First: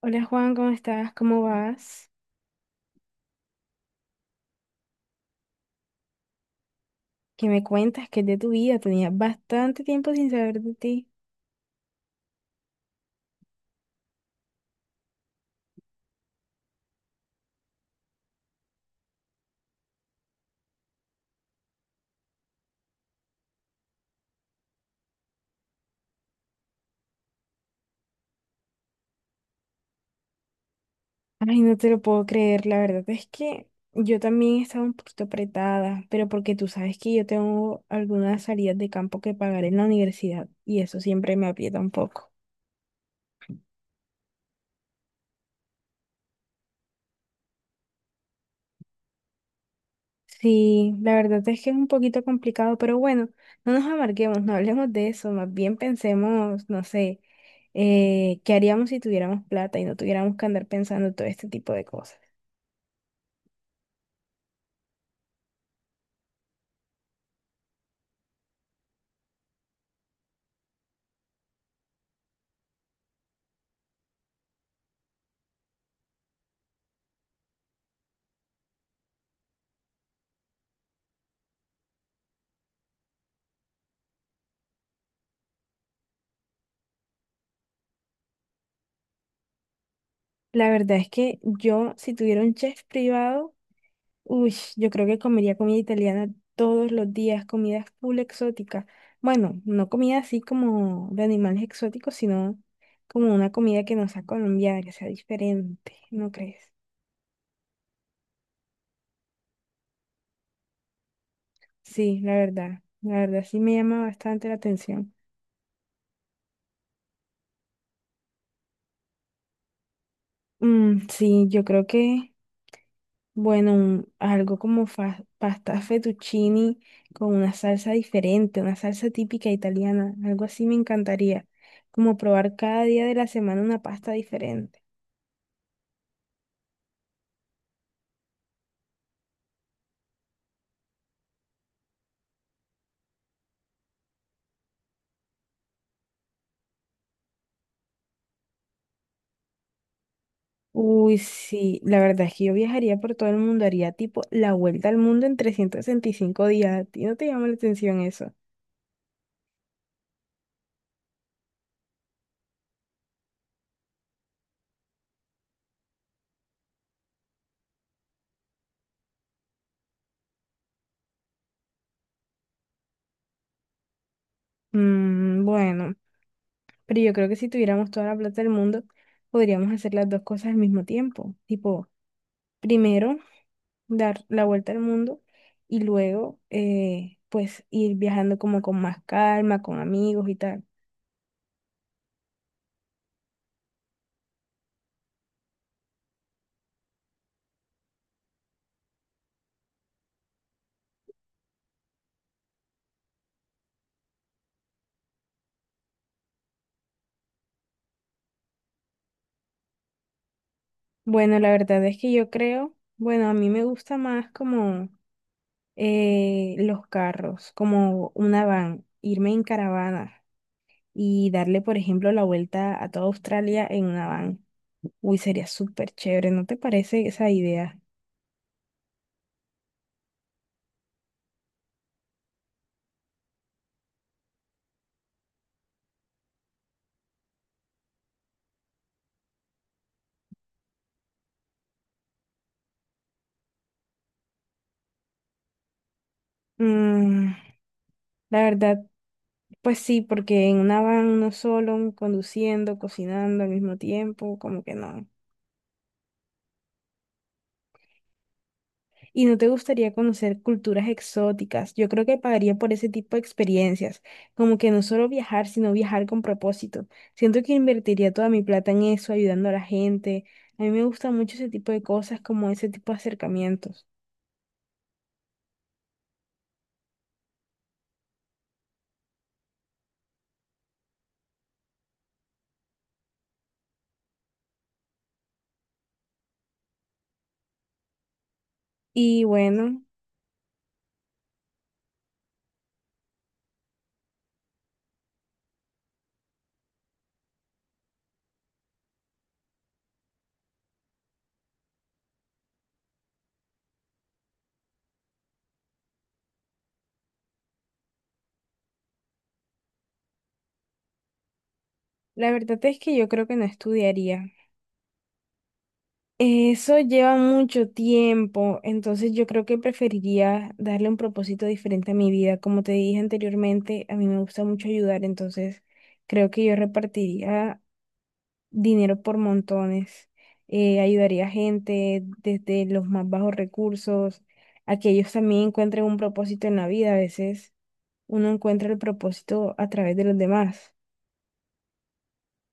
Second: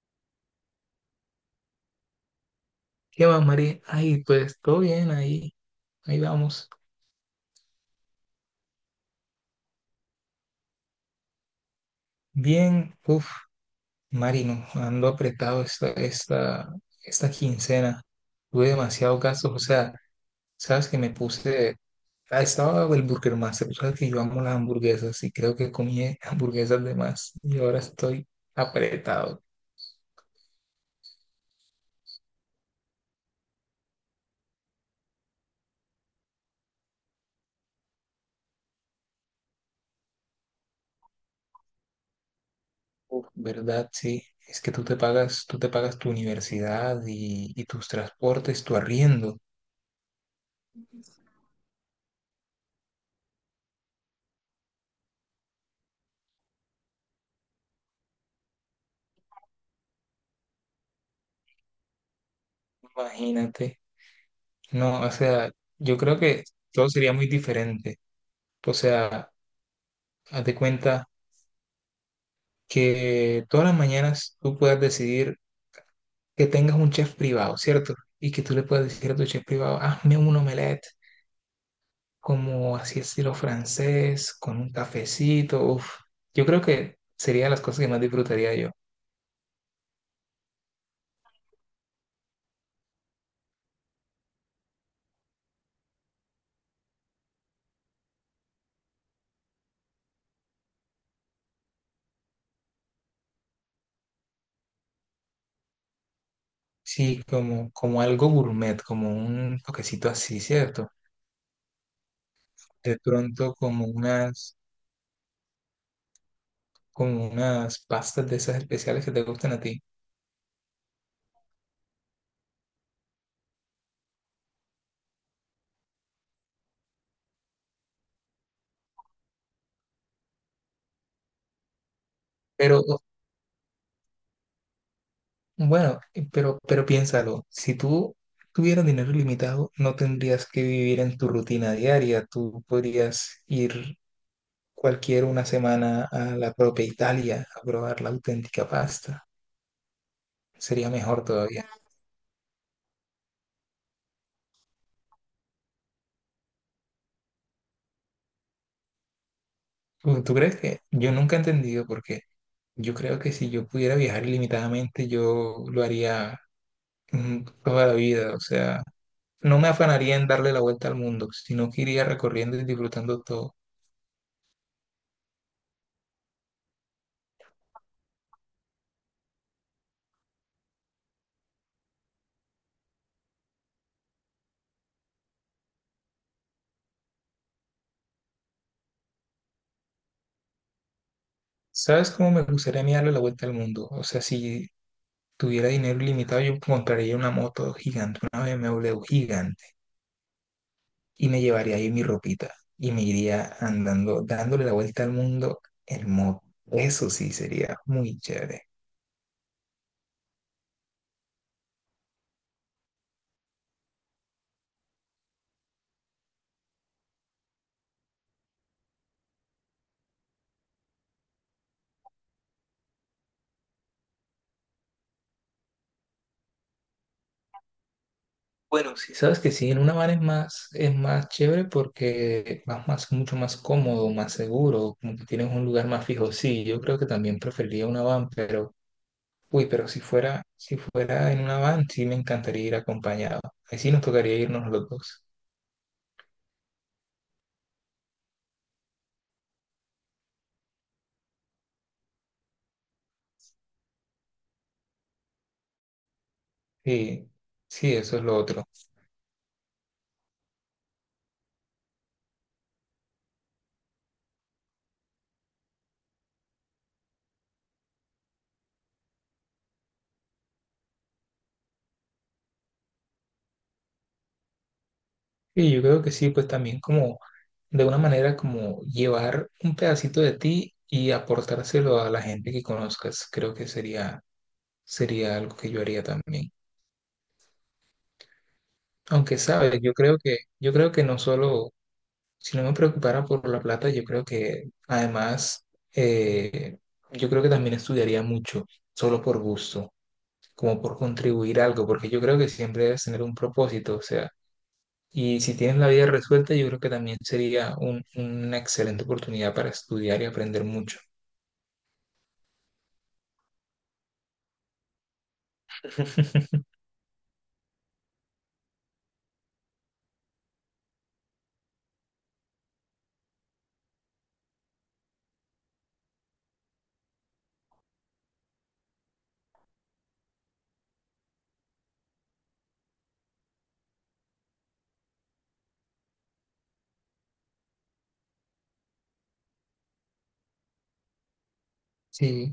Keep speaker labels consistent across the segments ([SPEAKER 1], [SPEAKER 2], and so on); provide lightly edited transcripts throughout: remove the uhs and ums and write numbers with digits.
[SPEAKER 1] Hola Juan, ¿cómo estás? ¿Cómo vas?
[SPEAKER 2] ¿Qué más, Mari? Ay, pues todo bien, ahí vamos.
[SPEAKER 1] ¿Qué me cuentas? ¿Qué es de tu vida? Tenía bastante tiempo sin saber de ti.
[SPEAKER 2] Bien, Marino, ando apretado esta quincena. Tuve demasiados gastos, o sea, sabes que me puse, estaba el Burger Master, sabes que yo amo las hamburguesas y creo que comí hamburguesas de más y ahora estoy apretado.
[SPEAKER 1] Ay, no te lo puedo creer, la verdad es que yo también estaba un poquito apretada, pero porque tú sabes que yo tengo algunas salidas de campo que pagar en la universidad y eso siempre me aprieta un poco.
[SPEAKER 2] ¿Verdad? Sí, es que tú te pagas tu universidad y tus transportes, tu arriendo,
[SPEAKER 1] Sí, la verdad es que es un poquito complicado, pero bueno, no nos amarguemos, no hablemos de eso, más bien pensemos, no sé, ¿qué haríamos si tuviéramos plata y no tuviéramos que andar pensando todo este tipo de cosas?
[SPEAKER 2] imagínate. No, o sea, yo creo que todo sería muy diferente. O sea, haz de cuenta que todas las mañanas tú puedas decidir que tengas un chef privado, ¿cierto? Y que tú le puedas decir a tu chef privado, hazme un omelette como así estilo francés, con un cafecito. Uf, yo creo que sería de las cosas que más disfrutaría yo.
[SPEAKER 1] La verdad es que yo, si tuviera un chef privado, uy, yo creo que comería comida italiana todos los días, comidas full exóticas. Bueno, no comida así como de animales exóticos, sino como una comida que no sea colombiana, que sea diferente, ¿no crees?
[SPEAKER 2] Sí, como algo gourmet, como un toquecito así, ¿cierto?
[SPEAKER 1] Sí,
[SPEAKER 2] De
[SPEAKER 1] la verdad
[SPEAKER 2] pronto
[SPEAKER 1] sí me
[SPEAKER 2] como
[SPEAKER 1] llama bastante la
[SPEAKER 2] unas,
[SPEAKER 1] atención.
[SPEAKER 2] como unas pastas de esas especiales que te gustan a ti.
[SPEAKER 1] Mm, sí, bueno, algo como pasta fettuccini con una salsa diferente, una salsa típica italiana, algo así me encantaría, como probar cada
[SPEAKER 2] Pero
[SPEAKER 1] día de la semana una pasta diferente.
[SPEAKER 2] pero piénsalo, si tú tuvieras dinero ilimitado, no tendrías que vivir en tu rutina diaria, tú podrías ir cualquier una semana a la propia Italia a probar la auténtica pasta, sería
[SPEAKER 1] Uy,
[SPEAKER 2] mejor todavía.
[SPEAKER 1] sí, la verdad es que yo viajaría por todo el mundo, haría tipo la vuelta al mundo en 365 días. ¿A ti no te llama la atención eso?
[SPEAKER 2] ¿Tú crees que? Yo nunca he entendido por qué. Yo creo que si yo pudiera viajar ilimitadamente, yo lo haría toda la vida, o sea, no me afanaría en darle la vuelta al mundo, sino que iría recorriendo y disfrutando todo.
[SPEAKER 1] Mm, bueno, pero yo creo que si tuviéramos toda la plata del mundo, podríamos hacer las dos cosas al mismo tiempo. Tipo, primero dar la vuelta al mundo y luego, pues, ir viajando como con más calma, con amigos y tal.
[SPEAKER 2] ¿Sabes cómo me gustaría a mí darle la vuelta al mundo? O sea, si tuviera dinero ilimitado, yo compraría una moto gigante, una BMW gigante, y me llevaría ahí mi ropita y me iría andando, dándole la vuelta al mundo en moto. Eso sí sería muy chévere.
[SPEAKER 1] Bueno, la verdad es que yo creo, bueno, a mí me gusta más como... los carros como una van, irme en caravana y darle, por ejemplo, la vuelta a toda Australia en una van. Uy, sería súper chévere, ¿no te parece esa idea?
[SPEAKER 2] Bueno, sí, sabes que sí, en una van es más chévere porque vas más, mucho más cómodo, más seguro, como que tienes un lugar más fijo. Sí, yo creo que también preferiría una van, pero pero si fuera en una van, sí me encantaría ir acompañado. Ahí sí nos tocaría irnos los dos.
[SPEAKER 1] Mm, la verdad, pues sí, porque en una van uno solo, conduciendo, cocinando al mismo tiempo, como que no.
[SPEAKER 2] Sí, sí, eso es lo otro.
[SPEAKER 1] ¿Y no te gustaría conocer culturas exóticas? Yo creo que pagaría por ese tipo de experiencias, como que no solo viajar, sino viajar con propósito. Siento que invertiría toda mi plata en eso, ayudando a la gente. A mí me gusta mucho ese tipo de cosas, como ese tipo de acercamientos.
[SPEAKER 2] Y yo creo que sí, pues también como de una manera como llevar un pedacito de ti y aportárselo a la gente que conozcas. Creo que sería algo que yo haría también.
[SPEAKER 1] Y
[SPEAKER 2] Aunque sabes,
[SPEAKER 1] bueno,
[SPEAKER 2] yo creo que no solo, si no me preocupara por la plata, yo creo que además, eh, yo creo que también estudiaría mucho, solo por gusto, como por contribuir a algo, porque yo creo que siempre debes tener un propósito, o sea, y si tienes la vida resuelta, yo creo que también sería una excelente oportunidad para estudiar y aprender mucho.
[SPEAKER 1] la verdad es que yo creo que no estudiaría. Eso lleva mucho tiempo, entonces yo creo que preferiría darle un propósito diferente a mi vida. Como te dije anteriormente, a mí me gusta mucho ayudar, entonces creo que yo repartiría dinero por montones, ayudaría a gente desde los más bajos recursos, a que ellos también encuentren un propósito en la vida. A veces uno encuentra el propósito a través de los demás.
[SPEAKER 2] Sí,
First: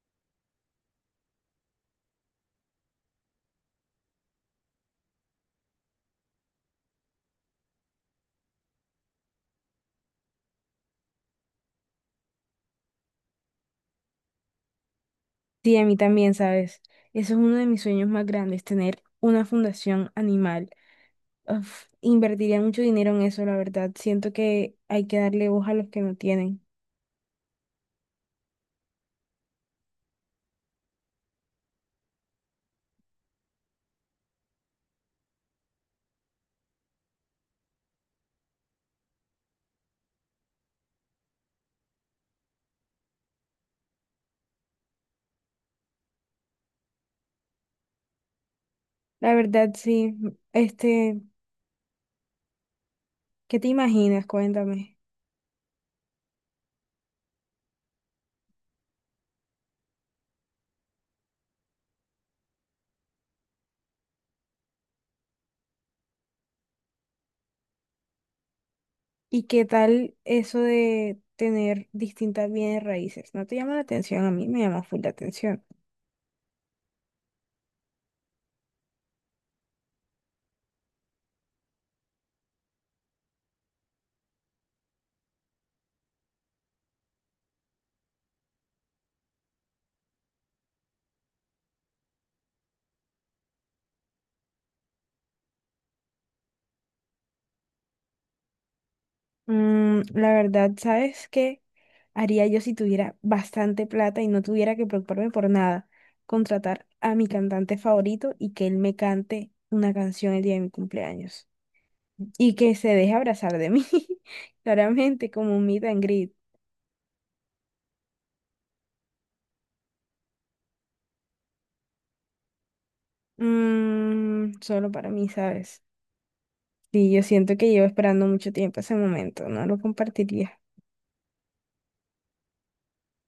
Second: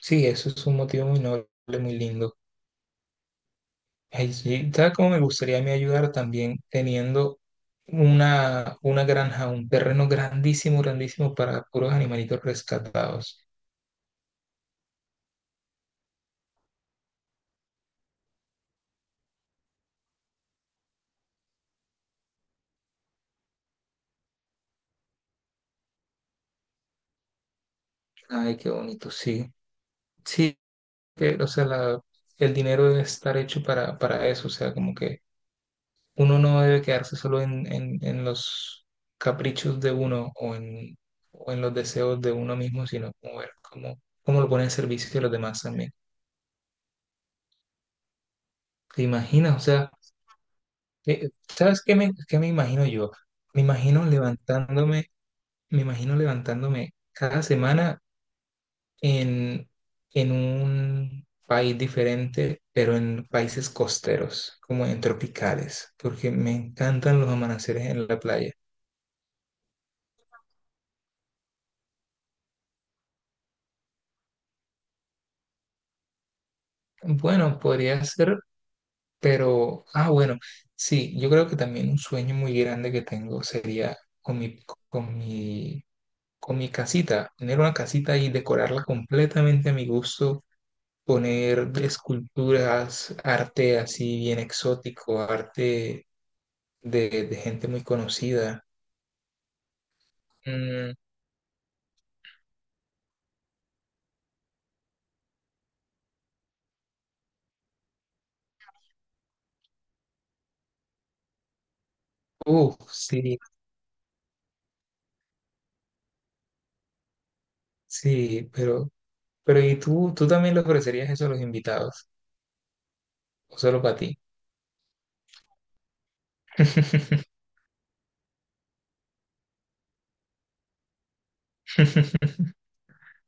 [SPEAKER 2] sí, eso es un motivo muy noble, muy lindo. Ay, sí, ¿sabes cómo me gustaría a mí ayudar también teniendo una granja, un terreno grandísimo, grandísimo para puros animalitos rescatados?
[SPEAKER 1] Sí, a mí también, ¿sabes? Eso es uno de mis sueños más grandes, tener una fundación animal. Uf, invertiría mucho dinero en eso, la verdad. Siento que hay que darle voz a los que no tienen.
[SPEAKER 2] Ay, qué bonito, sí. Sí, que, o sea, el dinero debe estar hecho para eso, o sea, como que uno no debe quedarse solo en, en los caprichos de uno o en los deseos de uno mismo, sino como ver cómo, cómo lo pone en servicio de los demás también. ¿Te
[SPEAKER 1] La
[SPEAKER 2] imaginas? O
[SPEAKER 1] verdad,
[SPEAKER 2] sea,
[SPEAKER 1] sí. Este,
[SPEAKER 2] ¿sabes qué me imagino yo?
[SPEAKER 1] ¿qué
[SPEAKER 2] Me
[SPEAKER 1] te
[SPEAKER 2] imagino
[SPEAKER 1] imaginas? Cuéntame.
[SPEAKER 2] levantándome, me imagino levantándome cada semana en, en un país diferente, pero en países costeros, como en tropicales, porque me encantan los amaneceres en la playa.
[SPEAKER 1] ¿Y qué tal eso de tener distintas bienes raíces? ¿No te llama la atención? A mí me llama full la atención.
[SPEAKER 2] Bueno, podría ser. Pero, bueno, sí, yo creo que también un sueño muy grande que tengo sería con mi, con mi casita, tener una casita y decorarla completamente a mi gusto, poner esculturas, arte así bien exótico, arte de gente muy conocida.
[SPEAKER 1] Mm, la verdad,
[SPEAKER 2] Mm,
[SPEAKER 1] ¿sabes qué haría yo si tuviera bastante plata y no tuviera que preocuparme por nada? Contratar a mi cantante favorito y que él me cante una canción el día de mi cumpleaños. Y que se deje
[SPEAKER 2] sí,
[SPEAKER 1] abrazar de mí, claramente, como un meet and greet.
[SPEAKER 2] sí, pero ¿y tú también le ofrecerías eso a los invitados? ¿O solo para ti?
[SPEAKER 1] Mm, solo para mí, ¿sabes? Sí, yo siento que llevo esperando mucho tiempo ese momento, no lo compartiría.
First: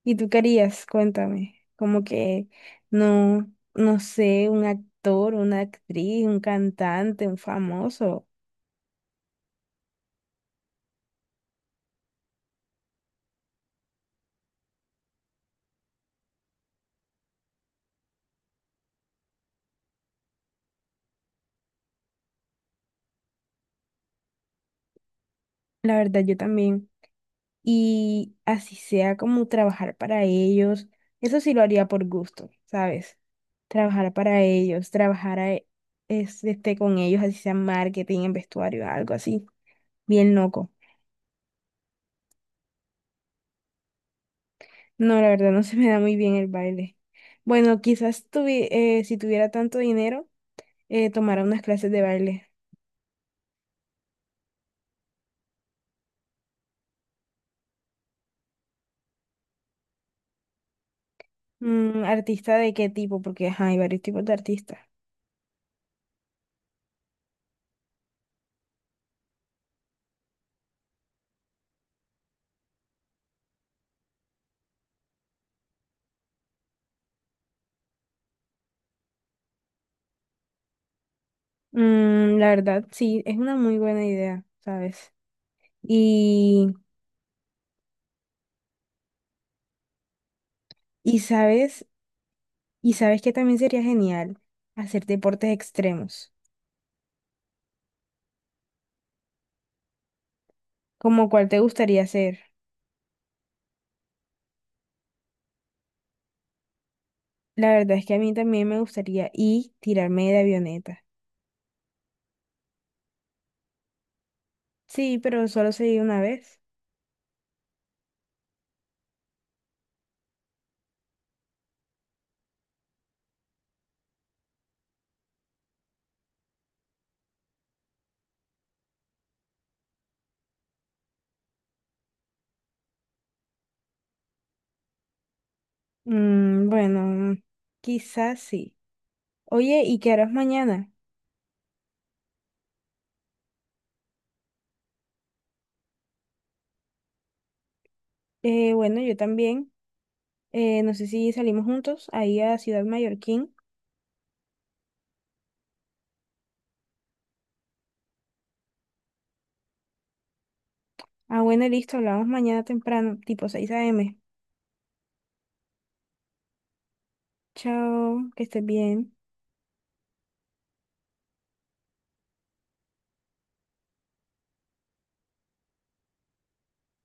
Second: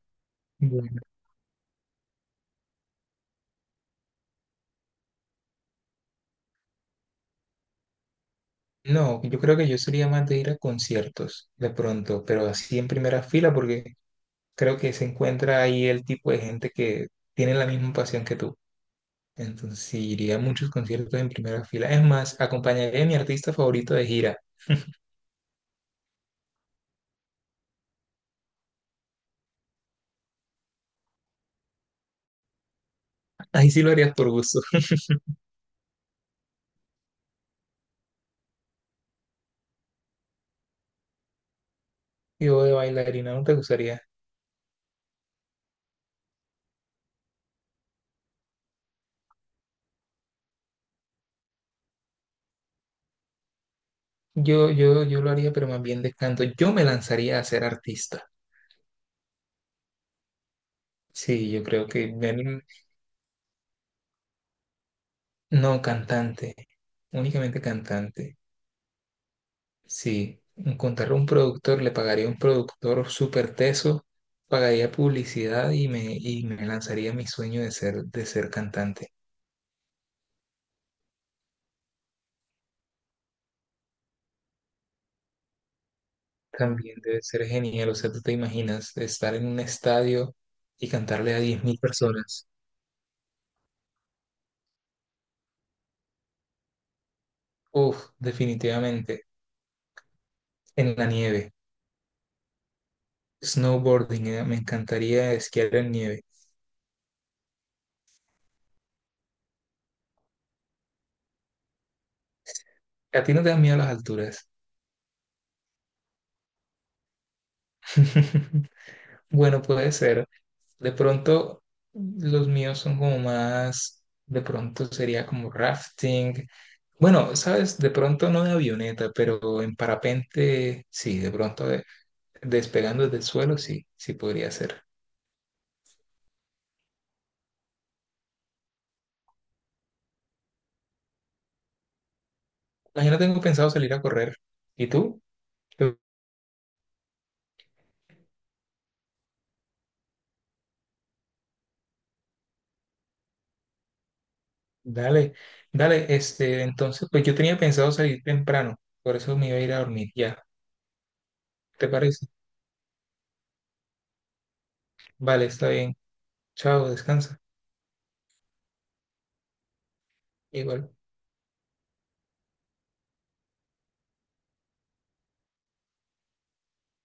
[SPEAKER 1] ¿Y tú querías?
[SPEAKER 2] Bueno.
[SPEAKER 1] Cuéntame. Como que no, no sé, un actor, una actriz, un cantante, un famoso.
[SPEAKER 2] No, yo creo que yo sería más de ir a conciertos de pronto, pero así en primera fila porque creo que se encuentra ahí el tipo de gente que tiene la misma pasión que tú. Entonces sí, iría a muchos conciertos en primera fila. Es más, acompañaría a mi artista favorito de gira.
[SPEAKER 1] La verdad, yo también, y así sea como trabajar para ellos, eso sí lo haría por gusto, ¿sabes?
[SPEAKER 2] Ahí sí lo
[SPEAKER 1] Trabajar
[SPEAKER 2] harías por
[SPEAKER 1] para
[SPEAKER 2] gusto.
[SPEAKER 1] ellos, trabajar a- e, es- este, con ellos, así sea en marketing, en vestuario, algo así, bien loco.
[SPEAKER 2] Yo de bailarina no te gustaría.
[SPEAKER 1] No, la verdad no se me da muy bien el baile. Bueno, si tuviera tanto dinero, tomara unas clases de baile.
[SPEAKER 2] Yo lo haría, pero más bien de canto. Yo me lanzaría a ser artista. Sí, yo creo
[SPEAKER 1] Mm,
[SPEAKER 2] que...
[SPEAKER 1] ¿artista de qué tipo? Porque ajá, hay varios tipos de artistas.
[SPEAKER 2] No, cantante. Únicamente cantante. Si encontrar un productor, le pagaría a un productor súper teso, pagaría publicidad y me lanzaría mi sueño de ser cantante.
[SPEAKER 1] Mm, la verdad, sí, es una muy buena idea, ¿sabes? Y,
[SPEAKER 2] También debe ser genial, o sea, tú te imaginas estar en un estadio y
[SPEAKER 1] y
[SPEAKER 2] cantarle a 10 000
[SPEAKER 1] ¿sabes?
[SPEAKER 2] personas.
[SPEAKER 1] Y sabes que también sería genial hacer deportes extremos,
[SPEAKER 2] Uf, definitivamente, en la
[SPEAKER 1] como cuál
[SPEAKER 2] nieve.
[SPEAKER 1] te gustaría hacer.
[SPEAKER 2] Snowboarding, me encantaría esquiar en nieve.
[SPEAKER 1] La verdad es que a mí también me gustaría y tirarme de avioneta.
[SPEAKER 2] ¿A ti no te dan miedo las alturas?
[SPEAKER 1] Sí, pero solo sería una vez.
[SPEAKER 2] Bueno, puede ser. De pronto, los míos son como más, de pronto sería como rafting. Bueno, sabes, de pronto no de avioneta, pero en parapente, sí, despegando desde el suelo, sí, sí podría ser.
[SPEAKER 1] Mm, bueno, quizás sí. Oye, ¿y qué harás mañana?
[SPEAKER 2] Ah, yo no tengo pensado salir a correr. ¿Y tú? Tú,
[SPEAKER 1] Bueno, yo también. No sé si salimos juntos ahí a Ciudad Mallorquín.
[SPEAKER 2] Dale, dale, este, entonces, pues yo tenía pensado salir temprano, por eso me iba a ir a dormir ya.
[SPEAKER 1] Ah, bueno,
[SPEAKER 2] ¿Te
[SPEAKER 1] listo, hablamos
[SPEAKER 2] parece?
[SPEAKER 1] mañana temprano, tipo seis a m.
[SPEAKER 2] Vale, está bien. Chao, descansa.
[SPEAKER 1] Chao, que estés bien.
[SPEAKER 2] Igual.